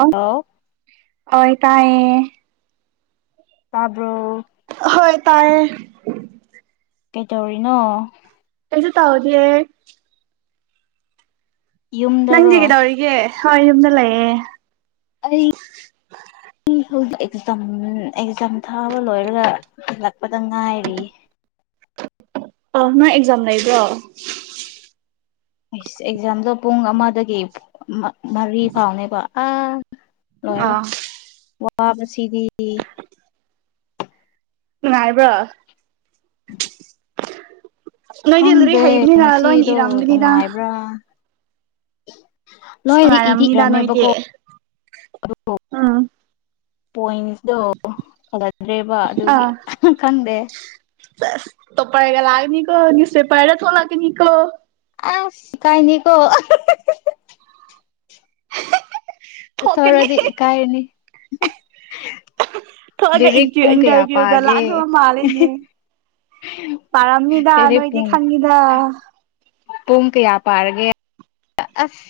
ꯑ ꯍꯜꯂꯣ ꯍꯣꯏ ꯇꯥꯏꯦ ꯇꯥꯔꯕ꯭ꯔꯣ ꯍꯣꯏ ꯇꯥꯏꯌꯦ ꯀꯩꯗꯧꯔꯤꯅꯣ ꯀꯩꯁꯨ ꯇꯥꯎꯗꯦ ꯌꯨꯝꯗꯔꯣ ꯅꯪꯗꯤ ꯀꯩꯗꯧꯔꯤꯒꯦ ꯍꯣꯏ ꯌꯨꯝꯗ ꯂꯩꯌꯦ ꯑꯩ ꯍꯧꯖꯤꯛ ꯑꯦꯛꯖꯥꯝ ꯑꯦꯛꯖꯥꯝ ꯊꯥꯕ ꯂꯣꯏꯔꯒ ꯍꯜꯂꯛꯄꯗ ꯉꯥꯏꯔꯤ ꯑ ꯅꯣꯏ ꯑꯦꯛꯖꯝ ꯂꯩꯕꯣ ꯏꯁꯁ ꯑꯦꯛꯖꯥꯝꯗꯣ ꯄꯨꯡ ꯑꯃꯗꯒꯤ ꯃꯔꯤ ꯐꯥꯎꯅꯦꯕ ꯑꯥ ꯂꯣꯏꯔꯦ ꯑꯥ ꯋꯥꯕꯁꯤꯗꯤ ꯅꯨꯡꯉꯥꯏꯕ꯭ꯔꯣ ꯅꯣꯏꯗꯤ ꯂꯨꯔꯤ ꯈꯪꯗꯦ ꯍꯩꯕꯅꯤꯅ ꯂꯣꯏꯅ ꯉꯁꯤꯗꯣ ꯏꯔꯝꯕꯅꯤꯅ ꯅꯨꯡꯉꯥꯏꯕ꯭ꯔꯥ ꯑꯁ ꯂꯣꯏꯗꯤ ꯏꯗꯤ ꯅꯨꯡꯉꯥꯏꯔꯝꯅꯤꯗ ꯏꯔꯃꯦꯕ ꯅꯣꯏꯗꯤ ꯀꯧꯕꯣ ꯎꯝ ꯄꯣꯏꯟꯇꯣ ꯐꯗ꯭ꯔꯦꯕ ꯑꯗꯨꯒꯤ ꯈꯪꯗꯦ ꯇꯣ ꯄꯒ ꯂꯒꯦꯅꯤꯀ ꯅꯁꯦ ꯄꯥꯏꯔ ꯊꯧꯅꯥ ꯀꯅꯤꯀ ꯑꯁ ꯏꯀꯥꯏꯅꯤ ꯀꯣ ꯊꯣꯛꯀꯅꯤ ꯊꯧꯔꯗꯤ ꯏꯀꯥꯏꯅꯤ ꯊꯣꯛꯑꯒ ꯏꯟꯇꯔꯚꯤꯌꯨꯒ ꯂꯥꯛꯕ ꯃꯥꯜꯂꯤꯦꯅꯦ ꯄꯥꯔꯝꯅꯤꯗꯥ ꯂꯤꯔꯤꯛ ꯅꯣꯏꯗꯤ ꯄꯨꯡ ꯈꯥꯡꯅꯤꯗꯥ ꯄꯨꯡ ꯀꯌꯥ ꯄꯥꯔꯒꯦ ꯑꯁ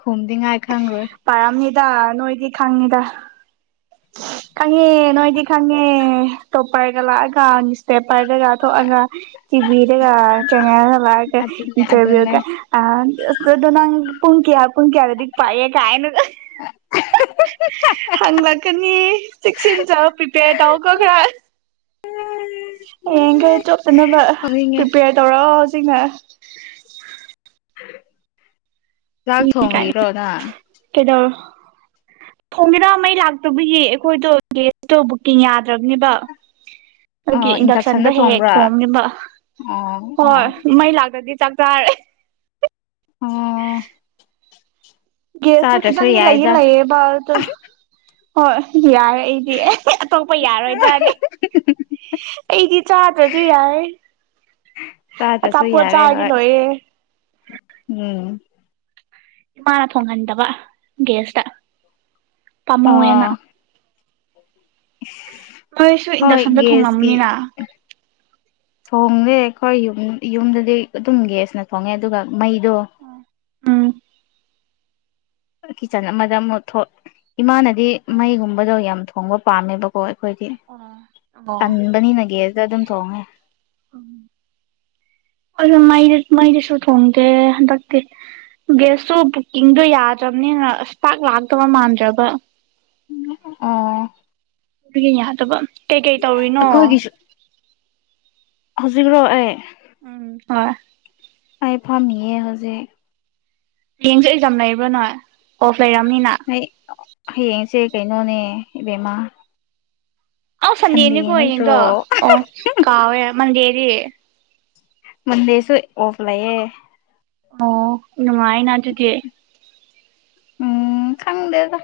ꯈꯨꯝꯗꯤ ꯉꯥꯏ ꯈꯪꯔꯣꯏ ꯄꯥꯔꯝꯅꯤꯗ ꯅꯣꯏꯗꯤ ꯈꯪꯅꯤꯗ ꯈꯪꯉꯦ ꯅꯣꯏꯗꯤ ꯈꯪꯉꯦ ꯇꯣꯞꯄꯔꯒ ꯂꯥꯛꯑꯒꯁꯇꯦ ꯄꯔꯗꯒ ꯊꯣꯛꯑꯒ ꯇꯤꯕꯤꯔꯒ ꯆꯉꯔꯒ ꯂꯥꯛꯑꯒ ꯑꯗꯨꯅꯦ ꯑꯗꯨꯅꯦ ꯏꯟꯇꯔꯚꯤꯌꯨꯒ ꯑ ꯗꯣꯟꯅ ꯄ ꯄꯨꯀꯤꯌꯥ ꯄꯨꯀꯤꯌꯥ ꯍꯥꯏ ꯑ ꯄꯥꯌꯦ ꯀꯥꯏꯅ ꯀ ꯍꯪꯂꯛꯀꯅꯤ ꯆꯦꯛꯁꯤꯟ ꯆ ꯄꯤ ꯄꯦ ꯇꯧ ꯀꯈ ꯍꯌꯦꯡꯈꯩ ꯇꯣꯞꯅꯅꯕ ꯈꯪꯅꯤꯡꯉꯦ ꯄ꯭ꯔꯤꯄꯦꯌꯔ ꯇꯧꯔꯛꯑꯣ ꯍꯧꯖꯤꯛꯅ ꯆꯥꯛ ꯊꯣꯡꯉꯔꯣꯅ ꯀꯗꯣ ꯊꯣꯡ ꯃꯔꯃꯩ ꯂꯥꯛꯇꯕꯒꯤ ꯑꯩꯈꯣꯏꯗꯣ ꯒꯦꯁꯇꯣ ꯕꯨꯛꯀꯤꯡ ꯌꯥꯗ꯭ꯔꯕꯅꯦꯕ [inaudible] ꯑꯗꯨꯒꯤ ꯏꯟꯗꯛꯁꯟꯗꯣ ꯏꯟꯗꯛꯁꯟꯗ ꯍꯦꯛ ꯍꯦꯛ ꯊꯣꯡꯕ꯭ꯔꯥ ꯊꯣꯡꯅꯤꯕ ꯑꯣ ꯍꯣꯏ ꯑꯣ ꯃꯩ ꯂꯥꯛꯇꯗꯤ ꯆꯥꯛ ꯆꯥꯔꯦ ꯑꯣ ꯒꯦꯁꯇꯨ ꯆꯥꯗ꯭ꯔꯁꯨ ꯈꯤꯇꯪꯗꯤ ꯂꯩꯌꯦ ꯌꯥꯏꯗ ꯂꯩꯑ ꯕꯠ ꯍꯣꯏ ꯌꯥꯏ ꯑꯩꯗꯤ ꯑꯦ ꯑꯇꯣꯞꯄ ꯌꯥꯔꯣꯏꯗ꯭ꯔꯅꯦ ꯑꯩꯗꯤ ꯆꯥꯗ꯭ꯔꯁꯨ ꯌꯥꯏꯦ ꯇꯥꯇꯁꯨ ꯌꯥꯔꯦ ꯆꯥꯔꯗꯤ ꯍꯣꯏ ꯂꯣꯏꯔꯦ ꯎꯝ ꯏꯃꯥꯅ ꯊꯣꯡꯍꯟꯗꯕ ꯒꯦꯁꯇ ꯄꯥꯝꯃꯧꯋꯦꯅ ꯑꯥ ꯅꯣꯏꯁꯨ ꯍꯣꯏ ꯏꯟꯗꯛꯁꯟꯗ ꯒꯦꯁꯀꯤ ꯊꯣꯡꯂꯝꯅꯤꯅ ꯊꯣꯡꯗꯦ ꯑꯩꯈꯣꯏ ꯌ ꯌꯨꯝꯗꯗꯤ ꯑꯗꯨꯝ ꯒꯦꯁꯅ ꯊꯣꯡꯉꯦ ꯑꯗꯨꯒ ꯃꯩꯗꯣ ꯎꯝ ꯀꯤꯠꯆꯟ ꯑꯃꯗ ꯑꯃꯨꯛ ꯏꯃꯥꯅꯗꯤ ꯃꯩꯒꯨꯝꯕꯗꯣ ꯌꯥꯝ ꯊꯣꯡꯕ ꯄꯥꯝꯃꯦꯕꯀ ꯑꯣ ꯑꯩꯈꯣꯏꯗꯤ ꯑꯣ ꯇꯟꯕꯅꯤꯅꯒ ꯑꯗꯨꯗ ꯑꯗꯨꯝ ꯊꯣꯡꯉꯦ [inaudible] ꯑꯗꯨ ꯃꯩꯗꯤ ꯃꯩꯗꯤꯁꯨ ꯊꯣꯡꯗꯦ ꯍꯟꯗꯛꯇꯤ ꯒꯦꯁꯇꯨ ꯕꯨꯛꯀꯤꯡꯗꯣ ꯌꯥꯗ꯭ꯔꯕꯅꯤꯅ ꯑꯁ ꯄꯥꯛ ꯂꯥꯛꯇꯕ ꯃꯥꯟꯗ꯭ꯔꯕ ꯑꯣ ꯎꯒ ꯌꯥꯍꯗꯕ ꯑꯩꯈꯣꯏꯒꯤꯁꯨ ꯍꯧꯖꯤꯛꯔꯣ ꯑꯦ ꯎꯝ ꯍ ꯑꯥꯏ ꯐꯥꯝꯌꯦ ꯍꯧꯖꯤꯛ ꯍꯌꯦꯡꯁꯨ ꯑꯦꯛꯖꯥꯝ ꯂꯩꯕ꯭ꯔꯥ ꯅꯣꯏ ꯑꯣꯐ ꯂꯩꯔꯝꯃꯤꯅ ꯑꯩ ꯍꯌꯦꯡꯁꯦ ꯀꯩꯅꯣꯅꯦ ꯏꯕꯦꯝꯃꯥ ꯑꯥꯎ ꯁꯟꯗꯦꯅꯤꯀꯣ ꯅꯠꯇ꯭ꯔꯣ ꯍꯌꯦꯡꯀꯣ ꯑꯣ ꯀꯥꯎꯋꯦ ꯃꯟꯗꯦꯗꯤ ꯃꯗꯦꯁꯨ ꯑꯣꯐ ꯂꯩꯌꯦ ꯑꯣ ꯅꯨꯡꯉꯥꯏꯅ ꯑꯗꯨꯗꯤ ꯎꯝ ꯈꯪꯗꯦꯗ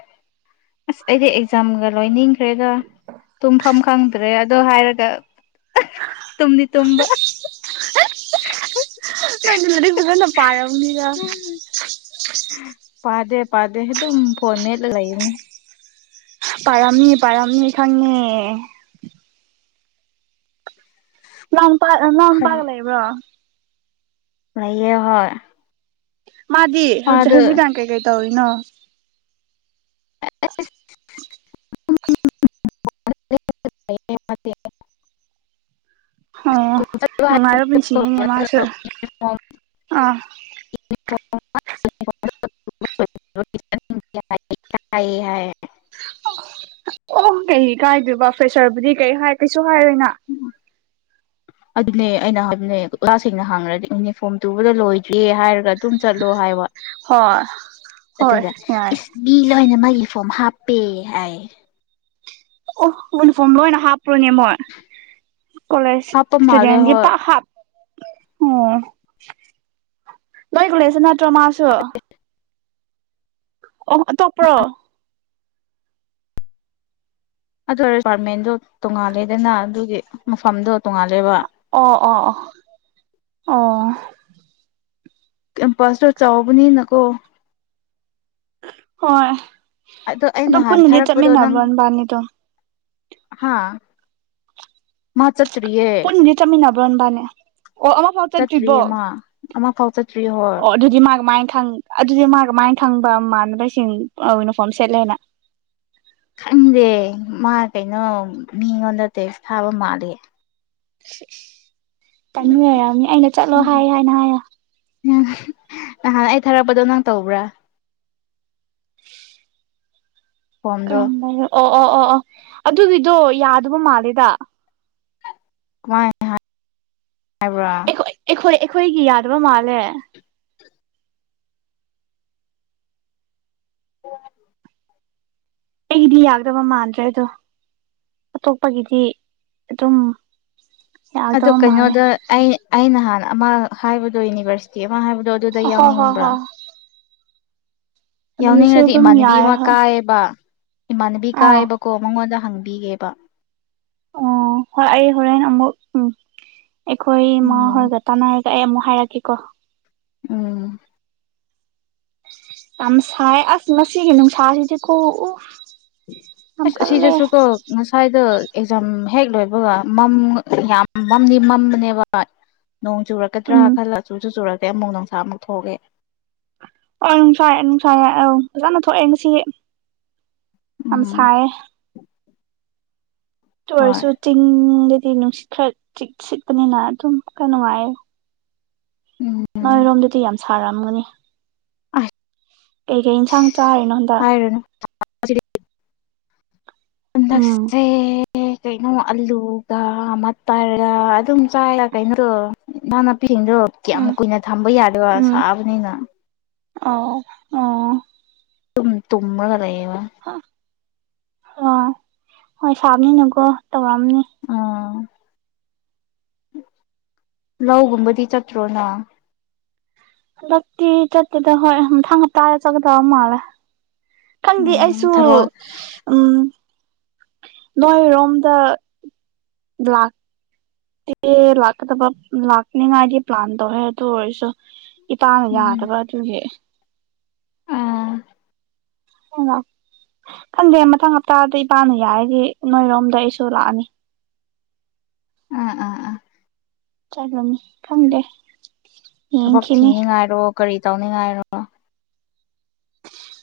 ꯑꯁ ꯑꯩꯗꯤ ꯑꯦꯛꯖꯥꯝꯒ ꯂꯣꯏꯅꯤꯡꯈ꯭ꯔꯦꯗ ꯇꯨꯝꯐꯝ ꯈꯪꯗ꯭ꯔꯦ ꯑꯗꯣ ꯍꯥꯏꯔꯒ ꯇꯨꯝꯗꯤ ꯇꯨꯝꯝꯕ ꯅꯣꯏ ꯂꯩꯗꯤꯅ ꯄꯥꯏꯔꯝꯅꯤꯔ ꯄꯥꯗꯦ ꯄꯥꯗꯦ ꯑꯗꯨꯝ ꯐꯣꯟ ꯃꯦꯠꯂ ꯂꯩꯔꯤꯅꯦ ꯄꯔꯝꯅꯤ ꯄꯔꯝꯅꯤ ꯑꯦꯈꯥꯟꯅꯦ ꯂꯣꯡ ꯄꯥꯛ ꯂꯣꯡꯄꯥꯛꯥꯛ ꯂꯩꯕ꯭ꯔꯣ ꯌꯦ ꯍ ꯃꯥꯗꯤ ꯍꯧꯖꯤꯛ ꯍꯧꯖꯤꯛꯀꯥꯡ ꯀꯩꯀꯩ ꯇꯧꯔꯤꯅꯣ [unintelligible] ꯅꯨꯡꯉꯥꯏꯔ ꯄꯨꯟꯁꯤꯉꯅꯦ ꯃꯥꯁꯨ ꯑꯥ [unintelligible] [unintelligible] ꯑꯣ ꯀꯩ ꯀꯥꯏꯗꯣꯏꯕ ꯐ꯭ꯔꯦꯁꯔꯕꯨꯗꯤ ꯀꯩ ꯍꯥꯏ ꯀꯩꯁꯨ ꯍꯥꯏꯔꯣꯏꯅ ꯎꯝ ꯑꯗꯨꯅꯦ ꯑꯩꯅ ꯍꯥꯏꯕꯅꯦ ꯑꯣꯖꯥꯁꯤꯡꯅ ꯍꯥꯡꯉꯗꯤ ꯌꯨꯅꯤꯐꯣꯔꯝ ꯇꯨꯕꯗ ꯂꯣꯏꯗ꯭ꯔꯦ ꯍꯥꯏꯔꯒ ꯑꯗꯨꯝ ꯆꯠꯂꯣ ꯍꯥꯏꯕ ꯍꯣꯏ ꯍꯣꯏ ꯑꯗꯨꯒ ꯌꯥꯏ ꯏꯁ ꯃꯤ ꯂꯣꯏꯅ ꯃꯥꯒꯤ ꯐꯣꯝ ꯍꯥꯞꯄꯦ ꯍꯥꯏ ꯑꯣ ꯌꯨꯅꯤꯐꯣꯔꯝ ꯂꯣꯏꯅ ꯍꯥꯞꯄ꯭ꯔꯣꯅꯦ ꯃꯣꯏ ꯀꯣꯂꯦꯖ ꯍꯥꯞꯄ ꯃꯥꯜꯂꯦ ꯏꯁꯇꯨꯗꯦꯟꯗꯤ ꯍꯣꯏ ꯄꯥꯛ ꯍꯥꯞ ꯑꯣ ꯂꯣꯏ ꯈꯨ ꯂꯩꯁꯦ ꯅꯠꯇ꯭ꯔꯣ ꯃꯥꯁꯨ ꯑꯣꯣ ꯇꯣꯞꯄ꯭ꯔꯣ ꯑꯗꯨ ꯗꯤꯄꯥꯔꯠꯃꯦꯟꯗꯣ ꯇꯣꯡꯉꯥꯜꯂꯦꯗꯅ ꯑꯗꯨꯒꯤ ꯃꯐꯝꯗꯣ ꯇꯣꯡꯉꯥꯜꯂꯦꯕ ꯑꯣ ꯑꯣ ꯑꯣ ꯀꯦꯝꯄꯁꯇꯣ ꯆꯥꯎꯕꯅꯤꯅꯀꯣ ꯍꯣꯏ ꯑꯗꯣ ꯑꯩ ꯅꯍꯥꯟ ꯄꯨꯟꯅꯗꯤ ꯊꯥꯔꯛꯄꯗꯣ ꯅꯪ ꯆꯠꯃꯤꯟꯅꯕ꯭ꯔꯣ ꯅꯕꯥꯅꯤꯗꯣ ꯍꯥꯥ ꯃꯥ ꯆꯇ꯭ꯔꯤꯌꯦ ꯇ ꯑꯃ ꯅꯅꯥꯕ꯭ꯔꯟꯕꯅꯦ ꯑꯣ ꯑꯃꯛ ꯆꯠꯇ꯭ꯔꯤꯌꯦ ꯑꯃ ꯑꯃ ꯐꯥꯎ ꯆꯠꯇ꯭ꯔꯤꯌꯦ ꯍꯣꯔ ꯑꯣ ꯑꯗꯨꯗꯤ ꯃꯥꯒ ꯃꯥꯏꯅ ꯈ ꯑꯗꯨꯗꯤ ꯃꯥꯒ ꯃꯥꯏꯅ ꯈꯪꯕ ꯃꯃꯥꯟꯅꯕꯁꯤꯡ ꯌꯨꯅꯤꯐꯣꯔꯝ ꯁꯦꯠꯂꯦꯅ ꯈꯪꯗꯦ ꯃꯥ ꯀꯩꯅꯣ ꯃꯤꯉꯣꯟꯗ ꯇꯦꯛꯁ ꯊꯥꯕ ꯃꯥꯂꯦ ꯇꯥꯃꯤꯉꯔꯝꯅꯤ ꯑꯩꯅ ꯆꯠꯂꯣ ꯍꯥꯏ ꯍꯥꯏꯅ ꯍꯥꯏꯌ ꯎꯝ ꯅꯍꯥꯟ ꯑꯩ ꯊꯥꯔꯛꯄꯗꯣ ꯅꯪ ꯇꯧꯕ꯭ꯔꯥ ꯀꯣꯝꯗꯣ ꯀꯔꯝꯕꯔꯣ ꯑꯣ ꯑꯣ ꯑꯣ ꯑꯣ ꯑꯗꯨꯒꯤꯗꯣ ꯌꯥꯗꯕ ꯃꯥꯜꯂꯦꯗ ꯀꯃꯥꯏ ꯍꯥꯏꯕ꯭ꯔꯥ ꯑꯩꯈꯣꯏ ꯑꯩꯈꯣꯏ ꯑꯩꯈꯣꯏꯒꯤ ꯌꯥꯗꯕ ꯃꯥꯜꯂꯦ ꯑꯩꯒꯤꯗꯤ ꯌꯥꯗꯕ ꯃꯥꯟꯗ꯭ꯔꯦ ꯑꯗꯣ ꯑꯇꯣꯞꯄꯒꯤꯗꯤ ꯑꯗꯨꯝ ꯑꯗꯣ ꯌꯥꯒꯗꯕ ꯃꯥꯜꯂꯦ ꯀꯩꯅꯣꯗ ꯑꯩ ꯑ ꯅꯍꯥꯟꯅ ꯑꯃ ꯍꯥꯏꯕꯗꯣ ꯌꯨꯅꯤꯚꯔꯁꯤꯇꯤ ꯑꯃ ꯍꯥꯏꯕꯗꯣ ꯑꯗꯨ ꯍꯣ ꯍꯣ ꯍꯣ ꯌꯥꯎꯅꯤꯡꯉꯗꯤ ꯑꯗꯨꯝ ꯏꯃꯥꯟꯅꯕꯤ ꯌꯥꯏ ꯑꯃ ꯍꯣꯏ ꯀꯥꯏꯌꯦꯕ ꯏꯃꯥꯟꯅꯕꯤ ꯑꯥ ꯀꯥꯏꯌꯦꯕꯀꯣ ꯃꯉꯣꯟꯗ ꯍꯪꯕꯤꯒꯦꯕ ꯑꯣ ꯍꯣꯏ ꯑꯩ ꯍꯔ ꯑꯃꯨꯛ ꯎ ꯑꯩꯈꯣꯏꯃꯥ ꯎꯝ ꯍꯣꯏ ꯦꯇꯥꯅ ꯑꯩ ꯑꯃꯨꯛ ꯍꯥꯏꯔꯛꯀꯦꯀꯣ ꯎꯝ ꯌꯥꯝ ꯁꯥꯏ ꯑꯁ ꯉꯁꯤꯒꯤꯦ ꯅꯅꯨꯡ ꯁꯥꯁꯤꯗꯤ ꯀꯣ ꯁꯤꯁꯨꯁꯨ ꯀꯣ ꯉꯁꯥꯏꯗꯣ ꯑꯦꯛꯖꯥꯝ ꯍꯦꯛ ꯂꯣꯏꯕꯒ ꯃꯝ ꯌꯥꯝ ꯃꯝꯗꯤ ꯃꯝꯕꯅꯦꯕ ꯅꯣꯡ ꯆꯨꯔꯛꯀꯗ꯭ꯔꯥ ꯎꯝ ꯈꯜꯂ ꯆꯨꯁꯨ ꯆꯨꯔꯛꯇ꯭ꯔꯦ ꯑꯃꯨꯛ ꯅꯅꯨꯡꯁꯥ ꯑꯃꯨꯛ ꯊꯣꯛꯑꯦ ꯑꯣ ꯅꯨꯡꯁꯥꯏꯔ ꯅꯨꯡꯁꯥꯏꯔꯦ ꯑꯧ ꯐꯖꯅ ꯊꯣꯛꯑꯦ ꯉꯁꯤ ꯌꯥꯝ ꯎꯝ ꯁꯥꯌꯦ ꯑꯗꯨ ꯍꯣꯏ ꯑꯣꯏꯔꯁꯨ ꯆꯤꯡꯗꯗꯤ ꯅꯨꯡꯁꯤꯠ ꯈꯔ ꯆꯤ ꯁꯤꯠꯄꯅꯤꯅ ꯑꯗꯨꯝ ꯈꯔꯥ ꯅꯨꯡꯉꯥꯏꯌꯦ ꯎꯝ ꯅꯣꯏꯔꯣꯝꯗꯗꯤ ꯌꯥꯝ ꯁꯥꯔꯝꯒꯅꯤ ꯑꯁ ꯀꯩ ꯀꯩ ꯏꯟꯁꯥꯡ ꯆꯥꯔꯤꯅꯣ ꯍꯟꯗꯛ [inaudible] ꯁꯦ [unintelligible] ꯑꯦ ꯀꯩꯅꯣ ꯑꯂꯨꯒ ꯃꯇꯔꯒ ꯑꯗꯨꯝ ꯆꯥꯏꯔ ꯀꯩꯅꯣꯗꯣ ꯏꯟꯁꯪ ꯅꯥꯄꯤꯁꯤꯡꯗꯣ ꯀꯌꯥꯝ ꯎꯝ ꯀꯨꯏꯅ ꯊꯝꯕ ꯌꯥꯗꯣꯏꯕ ꯎꯝ ꯎꯝ ꯁꯥꯕꯅꯤꯅ ꯑꯣ ꯑ ꯗꯨꯝ ꯇꯨꯝꯔꯒ ꯂꯩꯌꯦ ꯋꯥꯌꯦ ꯍ ꯍꯣꯏ ꯍꯣꯏ ꯁꯥꯕꯅꯤꯅꯀꯣ ꯇꯧꯔꯝꯅꯤ ꯎꯝ ꯂꯧꯒꯨꯝꯕꯗꯤ ꯆꯠꯇ꯭ꯔꯣ ꯅꯪ ꯂꯧꯇꯤ ꯆꯠꯇꯦꯗ ꯍꯣꯏ ꯄꯊꯥꯡ ꯍꯥꯞꯇ ꯆꯠꯒꯗꯕ ꯃꯥꯜꯂꯦ ꯈꯪꯗꯦ ꯎꯝ ꯑꯩꯁꯨ ꯊꯔꯣꯏ ꯎꯝ ꯅꯣꯏꯔꯣꯝꯗ ꯂꯥꯛ ꯂꯥꯛꯀꯗꯕ ꯂꯥꯛꯅꯤꯡꯉꯥꯏꯗꯤ ꯄ꯭ꯂꯥꯟ ꯇꯧꯌꯦ ꯑꯗꯨ ꯑꯣꯏꯔꯁꯨ ꯏꯄꯥꯅ ꯎꯝ ꯌꯥꯗꯕ ꯑꯗꯨꯒꯤ ꯑꯥ ꯈꯪꯗꯦ ꯃꯊꯪ ꯍꯞꯇꯥꯗ ꯏꯄꯥꯅ ꯌꯥꯔꯗꯤ ꯅꯣꯏꯔꯣꯝꯗ ꯑꯩꯁꯨ ꯂꯥꯛꯑꯅꯤ ꯑꯥ ꯑꯥ ꯑꯥ ꯆꯠꯂꯅꯤ ꯈꯪꯗꯦ ꯊꯕꯛ ꯌꯦꯡꯈꯤꯅꯤ ꯊꯤꯅꯤꯡꯉꯥꯏꯔꯣ ꯀꯔꯤ ꯇꯧꯅꯤꯡꯉꯥꯏꯔꯣ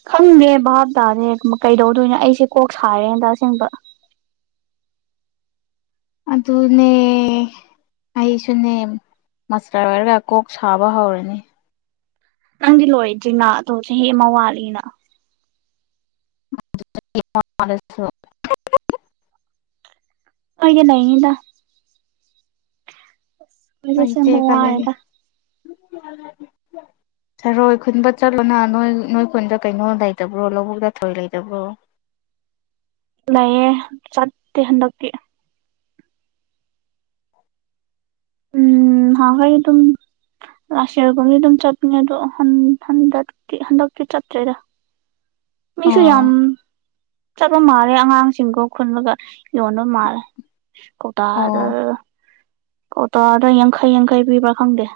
ꯈꯪꯗꯦ ꯚꯥꯞꯇꯥꯗꯦ ꯀꯩꯗꯧꯗꯣꯏꯅꯣ ꯑꯩꯁꯦ ꯀꯣꯛ ꯁꯥꯔꯦꯗ ꯑꯁꯦꯡꯕ ꯑꯗꯨꯅꯦ ꯑꯩꯁꯨꯅꯦ ꯃꯁꯇꯔ ꯑꯣꯏꯔꯒ ꯀꯣꯛ ꯁꯥꯕ ꯍꯧꯔꯅꯤ ꯅꯪꯗꯤ ꯂꯣꯏꯗ꯭ꯔꯤꯅ ꯆꯍꯤ ꯑꯃ ꯋꯥꯠꯂꯤꯅ ꯑꯗꯨ ꯆꯍꯤ ꯑꯃꯥ ꯋꯥꯠꯂꯁꯨ ꯑꯩꯗꯤ ꯂꯩꯅꯤꯗ ꯑꯩꯈꯣꯏꯗꯤ [inaudible] ꯑꯁꯦꯡꯕ ꯋꯥꯔꯦꯗ ꯊꯔꯣꯏ ꯈꯨꯟꯕ ꯆꯠꯂꯣꯅ ꯅꯣꯏ ꯅꯣꯏ ꯈꯨꯟꯗ ꯀꯩꯅꯣ ꯂꯩꯇꯕ꯭ꯔꯣ ꯂꯧꯕꯨꯛꯇ ꯊꯔꯣꯏ ꯂꯩꯇꯕ꯭ꯔꯣ ꯂꯩꯌꯦ ꯆꯠꯇꯦ ꯍꯟꯗꯛꯇꯤ ꯎꯝ ꯍꯥꯎꯌꯦ ꯑꯗꯨꯝ ꯂꯥꯁꯇ꯭ ꯌꯦꯔ ꯒꯨꯝꯗꯤ ꯑꯗꯨꯝ ꯆꯠꯄꯅꯦ ꯑꯗꯣ ꯍꯟꯗꯛꯇꯤ ꯍꯟꯗꯛꯇꯤ ꯆꯠꯇ꯭ꯔꯦꯗꯥ [unintelligible] ꯃꯤꯁꯨ ꯑꯣ ꯌꯥꯝ ꯆꯠꯄ ꯃꯥꯜꯂꯦ ꯑꯉꯥꯡꯁꯤꯡꯀ‌ꯣ ꯈꯨꯟꯕꯒ ꯌꯣꯟꯕ ꯃꯥꯜꯂꯦ ꯀꯣꯛꯇ ꯗ ꯑꯣ ꯀꯧꯇꯗ ꯌꯥꯡꯈꯩ ꯌꯥꯡꯈꯩ ꯄꯤꯕ꯭ꯔꯥ ꯈꯪꯗꯦ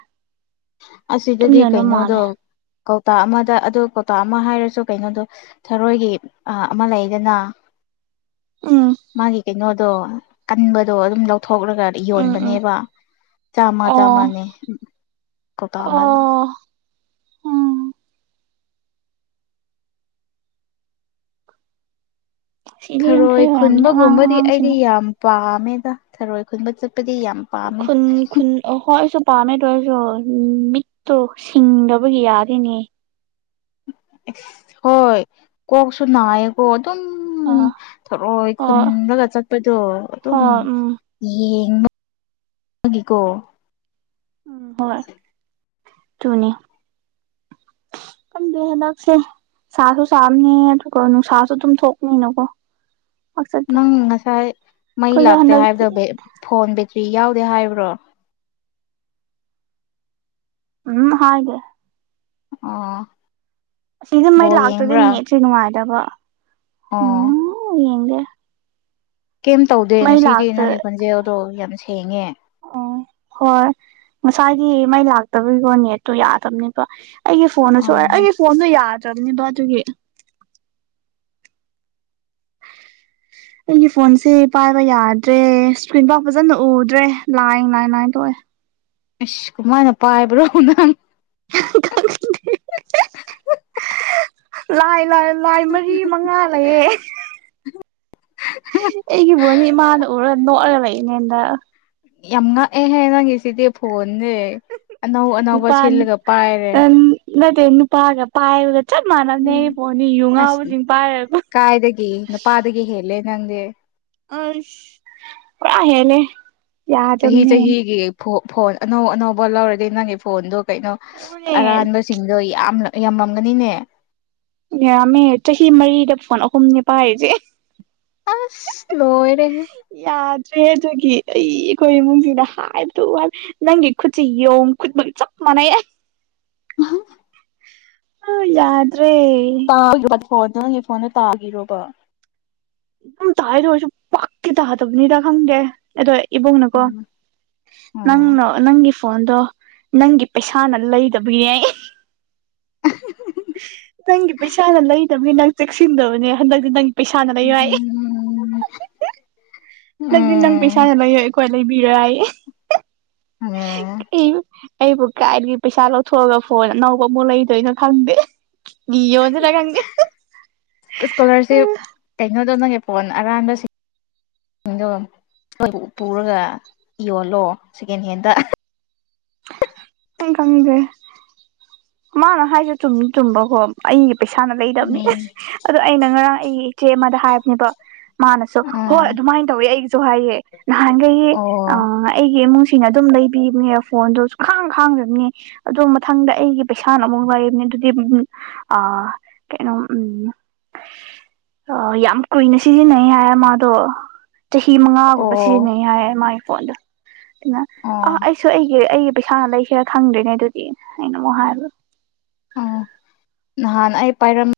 ꯑꯗꯨꯝ ꯑꯁꯤꯗꯗꯤ ꯌꯣꯟꯕ ꯀꯩꯅꯣꯗꯣ ꯃꯥꯜꯂꯦ ꯀꯧꯇꯥ ꯑꯃꯗ ꯑꯗꯨ ꯀꯧꯇꯥ ꯑꯃ ꯍꯥꯏꯔꯁꯨ ꯀꯩꯅꯣꯗꯣ ꯊꯔꯣꯏꯒꯤ ꯑꯥ‌ ꯑꯃ ꯂꯩꯗꯅ ꯎꯝ ꯃꯥꯒꯤ ꯀꯩꯅꯣꯗꯣ ꯀꯟꯕꯗꯣ ꯑꯗꯨꯝ ꯂꯧꯊꯣꯛꯂꯒ ꯎꯝ ꯎꯝ ꯌꯣꯟꯕꯅꯦꯕ ꯆꯥꯝꯃ ꯑꯣ ꯆꯥꯝꯃꯅꯦ ꯀꯣꯛꯇ ꯑꯃꯗ ꯑꯣ ꯎꯝ ꯁꯤꯗꯤ ꯌꯥꯡꯈꯩ ꯊꯔꯣꯏ ꯑꯣꯏꯔꯝꯅꯤ ꯑꯉꯥꯡ ꯈꯨꯟꯕꯒꯨꯝꯕꯗꯤ ꯑꯩꯗꯤ ꯑꯉꯥꯡꯁꯤꯡꯅ ꯌꯥꯝ ꯄꯥꯝꯃꯦꯗ ꯊꯔꯣꯏ ꯈꯨꯟꯕ ꯆꯠꯄꯗꯤ ꯌꯥꯝ ꯄꯥꯝꯃꯦ ꯈꯨꯟ ꯈꯨꯟ ꯑꯣ ꯍꯣꯏ ꯑꯩꯁꯨ ꯄꯥꯝꯃꯦꯗꯣ ꯑꯣꯏꯁꯨ ꯃꯤꯠꯇꯣ ꯁꯤꯡꯗꯕꯒꯤ ꯌꯥꯗꯦꯅꯦ ꯑꯁ ꯍꯣꯏ ꯀꯣꯛꯁꯨ ꯅꯥꯏꯌꯦ ꯑꯣ ꯑꯗꯨꯝ ꯑ ꯊꯔꯣꯏ ꯍꯣꯏ ꯈꯨꯟꯂꯒ ꯆꯠꯄꯗꯣ ꯑꯗꯨꯝ ꯍꯣꯏ ꯎꯝ ꯌꯦꯡꯕꯒꯤꯀꯣ ꯎꯝ ꯍꯣꯏ ꯗꯨꯅꯤ ꯈꯪꯗꯦ ꯍꯟꯗꯛꯁꯦ ꯁꯥꯁꯨ ꯁꯥꯕꯅꯦ ꯑꯗꯨꯒ ꯅꯨꯡꯁꯥꯁꯨ ꯑꯗꯨꯝ ꯊꯣꯛꯄꯅꯤꯅꯀꯣ ꯄꯥꯛ ꯆꯠꯇꯦ ꯅꯪ ꯉꯁꯥꯏ ꯃꯩ ꯑꯩꯈꯣꯏꯁꯨ ꯂꯥꯛꯇꯦ ꯍꯟꯗꯛꯇꯤ ꯍꯥꯏꯕꯗ‌ꯣ ꯐꯣꯟ ꯕꯦꯇ꯭ꯔꯤ ꯌꯥꯎꯗꯦ ꯍꯥꯏꯕ꯭ꯔꯣ ꯎꯝ ꯍꯥꯏꯗ‌ꯦ ꯑꯣ ꯑꯁꯤꯗ ꯃꯩ ꯕꯣꯜ ꯂꯥꯛꯇ꯭ꯔꯗꯤ ꯌꯦꯡꯕ꯭ꯔꯥ ꯅꯦꯠꯁ‌ꯦ ꯅꯨꯡꯉꯥꯏꯇꯕ ꯑꯣ ꯎꯝ ꯌꯦꯡꯗꯦ ꯀꯩꯝ ꯇꯧꯗꯦ ꯃꯩ ꯉꯁꯤꯗꯤ ꯂꯥꯛꯇ꯭ꯔꯦ ꯅꯪꯒꯤ ꯈꯣꯟꯖꯦꯜ ꯗꯣ ꯌꯥꯝ ꯁꯦꯡꯉꯦ ꯑꯣ ꯍꯣꯏ ꯉꯁꯥꯏꯒꯤ ꯃꯩ ꯂꯥꯛꯇꯕꯒꯤꯀꯣ ꯅꯦꯠꯇꯣ ꯌꯥꯗꯕꯅꯦꯕ ꯑꯩꯒꯤ ꯐꯣꯟꯗꯨꯁꯨ ꯑꯥ ꯑꯩꯒꯤ ꯐꯣꯟꯁꯨ ꯌꯥꯗ꯭ꯔꯕꯅꯦꯕ ꯑꯗꯨꯒꯤ [unintelligible] ꯑꯩꯒꯤ ꯐꯣꯟꯁꯦ ꯄꯥꯏꯕ ꯌꯥꯗ꯭ꯔꯦ ꯏꯁꯀ꯭ꯔꯤꯟ ꯐꯥꯎ ꯐꯖꯅ ꯎꯗ꯭ꯔꯦ ꯂꯥꯏꯅ ꯂꯥꯏꯅ ꯂꯥꯏꯅ ꯊ‌ꯣꯛꯑꯦ ꯑꯁ ꯀꯃꯥꯏꯅ ꯄꯥꯏꯕ꯭ꯔꯣ ꯅꯪ [unintelligible] ꯂꯥꯏ ꯂꯥꯏ ꯂꯥꯏ ꯃꯔꯤ ꯃꯉꯥ ꯂꯩꯌꯦ ꯑꯩꯒꯤ ꯐ‌ꯣꯟꯁ‌ꯦ ꯏꯃꯥꯅ ꯎꯔꯒ ꯅꯣꯛꯑꯒ ꯂꯩꯏꯔꯤꯅꯦ ꯍꯟꯗꯛ ꯌꯥꯝ ꯉꯛꯑꯦꯍꯦ ꯅꯪꯒꯤꯁꯤꯗꯤ ꯐꯣꯟꯁ‌ꯦ ꯑꯅꯧ ꯑꯅꯧꯕ ꯅꯨꯄꯥ ꯁꯤꯜꯂꯒ ꯄꯥꯏꯔꯦ ꯅꯠꯇꯦ ꯅꯨꯄꯥꯒ ꯄꯥꯏꯕꯒ ꯆꯞ ꯃꯥꯟꯅꯕꯅꯦ ꯎꯝ ꯑꯩ ꯐ‌ꯣꯟꯁ‌ꯦ ꯌꯨ ꯑꯁ ꯉꯥꯎꯕꯁꯤꯡ ꯄꯥꯏꯔꯒ ꯀꯥꯏꯗꯒꯤ ꯅꯨꯄꯥꯗꯒꯤ ꯍꯦꯜꯂꯦ ꯅꯪꯗꯤ ꯑꯩꯁ ꯄꯨꯔꯥ ꯍ‌ꯦꯜꯂꯦ ꯆꯍꯤ ꯆꯍꯤꯒꯤ ꯐꯣꯟ ꯐꯣꯟ ꯑꯅꯧ ꯑꯅꯧꯕ ꯂꯧꯔꯗꯤ ꯅꯪꯒꯤ ꯐꯣꯟꯗꯣ ꯀꯩꯅꯣ ꯑꯗꯨꯅꯦ ꯑꯔꯥꯟꯕ ꯁꯤꯡꯗꯣ ꯌꯥꯝ ꯌꯥꯝꯃꯝꯒꯅꯤꯅꯦ ꯌꯥꯝꯃꯦ ꯆꯍꯤ ꯃꯔꯤꯗ ꯐꯣꯟ ꯑꯍꯨꯝꯅ‌ꯦ ꯄꯥꯥꯏꯔꯤꯁꯦ ꯑꯁ ꯂꯣꯏꯔꯦꯍꯦ ꯌꯥꯗ꯭ꯔꯦ ꯑꯗꯨꯒꯤ ꯑꯩ ꯑꯩꯈꯣꯏ ꯏꯃꯨꯡꯁꯤꯅ ꯍꯥꯏꯕꯗ‌ꯣ ꯅꯪꯒꯤ ꯈꯨꯠꯁ‌ꯦ ꯌꯣꯡ ꯈꯨꯠꯃꯛꯀ ꯆꯞ ꯃꯥꯅꯩ [unintelligible] ꯑ ꯌꯥꯗ꯭ꯔꯦ ꯑꯥ ꯅꯪꯒꯤ ꯐꯣꯟꯗꯣ ꯅꯪꯒꯤ ꯐꯣꯟꯗꯣ ꯇꯥꯈꯤꯔꯣꯕ ꯑꯗꯨꯝ ꯇꯥꯢꯗ ꯑꯣꯏꯔꯁꯨ ꯄꯥꯛꯇꯤ ꯇꯥꯗꯕꯅꯤꯗ ꯈꯪꯗꯦ ꯑꯗꯣ ꯏꯕꯨꯡꯅꯀꯣ ꯎꯝ ꯎꯝ ꯅꯪꯅ ꯅꯪꯒꯤ ꯐꯣꯟꯗꯣ ꯅꯪꯒꯤ ꯄꯩꯁꯥꯅ ꯂꯩꯗꯕꯅꯦ [unintelligible] ꯅꯪꯒꯤ ꯄꯩꯁꯥꯅ ꯂꯩꯗꯕꯅꯤ ꯅꯪ ꯆꯦꯛꯁꯤꯟꯗꯕꯅꯦ ꯍꯟꯗꯛꯇꯤ ꯅꯪꯒꯤ ꯄꯩꯁꯥꯅ ꯂꯩꯔꯣ ꯍꯥꯏ ꯎꯝ ꯎꯝ ꯍꯟꯗꯛꯇꯗꯤ ꯅꯪ ꯄꯩꯁꯥꯅ ꯂꯩ ꯑꯩꯈꯣꯏ ꯂꯩꯕꯤꯔꯣꯢ ꯍꯥꯏ ꯎꯝ ꯑꯩꯕꯨ ꯀꯥꯏꯗꯒꯤ ꯄꯩꯁꯥ ꯂꯧꯊꯣꯛꯑꯒ ꯐꯣꯟ ꯑꯅꯧꯕ ꯑꯃꯨꯛ ꯂꯩꯗꯣꯏꯅꯣ ꯈꯪꯗꯦ ꯅꯤ ꯌꯣꯟꯁꯤꯔ ꯈꯪꯗꯦ ꯏꯁꯀꯣꯂꯔꯁꯤꯞ ꯀꯩꯅꯗꯣ ꯅꯪꯒꯤ ꯐꯣꯟ ꯑꯔꯥꯟꯕꯁꯤꯡ ꯗꯣ ꯑꯩꯈꯣꯏꯕꯨ ꯄꯨꯔꯒ ꯌꯣꯜꯂꯣ ꯁꯦꯀꯦꯟ ꯍꯦꯟꯗ ꯅꯪ ꯈꯪꯗ꯭ꯔꯦ ꯃꯥꯅ ꯍꯥꯏꯁꯨ ꯆꯨꯝꯗꯤ ꯆꯨꯝꯕꯀꯣ ꯑꯩꯒꯤ ꯄꯩꯁꯥꯅ ꯎꯝ ꯂꯩꯗꯕꯅꯦ ꯑꯗꯣ ꯑꯩꯅ ꯉꯔꯥꯡ ꯑꯩ ꯏꯆꯦ ꯑꯃꯗ ꯍꯥꯏꯕꯅꯦꯕ ꯃꯥꯅꯁꯨ ꯑ ꯍꯣꯏ ꯑꯗꯨꯃꯥꯏꯅ ꯇꯧꯋꯤ ꯑꯩꯒꯤꯁꯨ ꯍꯥꯏꯌꯦ ꯅꯍꯥꯟꯈꯩ ꯑ ꯑꯣ ꯑꯩꯒꯤ ꯏꯃꯨꯡꯁꯤ ꯁꯤꯅ ꯑꯗꯨꯝ ꯂꯩꯕꯤꯕꯅꯦ ꯐꯣꯟꯗꯣ ꯈꯥꯡ ꯈꯥꯡꯗꯕꯅꯦ ꯑꯗꯨꯗꯣ ꯃꯊꯪꯗ ꯑꯩꯒꯤ ꯄꯩꯁꯥꯅ ꯑꯃꯨꯛ ꯋꯥꯔꯤꯅꯤ ꯑꯗꯨꯗꯤ ꯎ ꯑ ꯀꯩꯅꯣ ꯎꯝ ꯑ ꯌꯥꯝ ꯀꯨꯏꯅ ꯁꯤꯖꯤꯟꯅꯩ ꯍꯥꯏ ꯃꯥꯗꯣ ꯆꯍꯤ ꯑꯣ ꯃꯉꯥꯒꯨꯝꯕ ꯁꯤꯖꯤꯟꯅꯩ ꯍꯥꯏꯌꯦ ꯃꯥꯒꯤ ꯐꯣꯟꯗꯣ ꯑꯗꯨꯅ ꯑ ꯑꯣ ꯑꯩ ꯑꯩꯁꯨ ꯑꯩꯒꯤ ꯑꯩꯒꯤ ꯄꯩꯁꯥꯅ ꯂꯩꯁꯤꯔꯥ ꯈꯪꯗ꯭ꯔꯤꯅꯦ ꯑꯗꯨꯗꯤ ꯑꯩꯅ ꯑꯃꯨꯛ ꯍꯥꯏꯕ ꯑꯣ ꯅꯍꯥꯟ ꯑꯩ ꯄꯥꯏꯔꯝ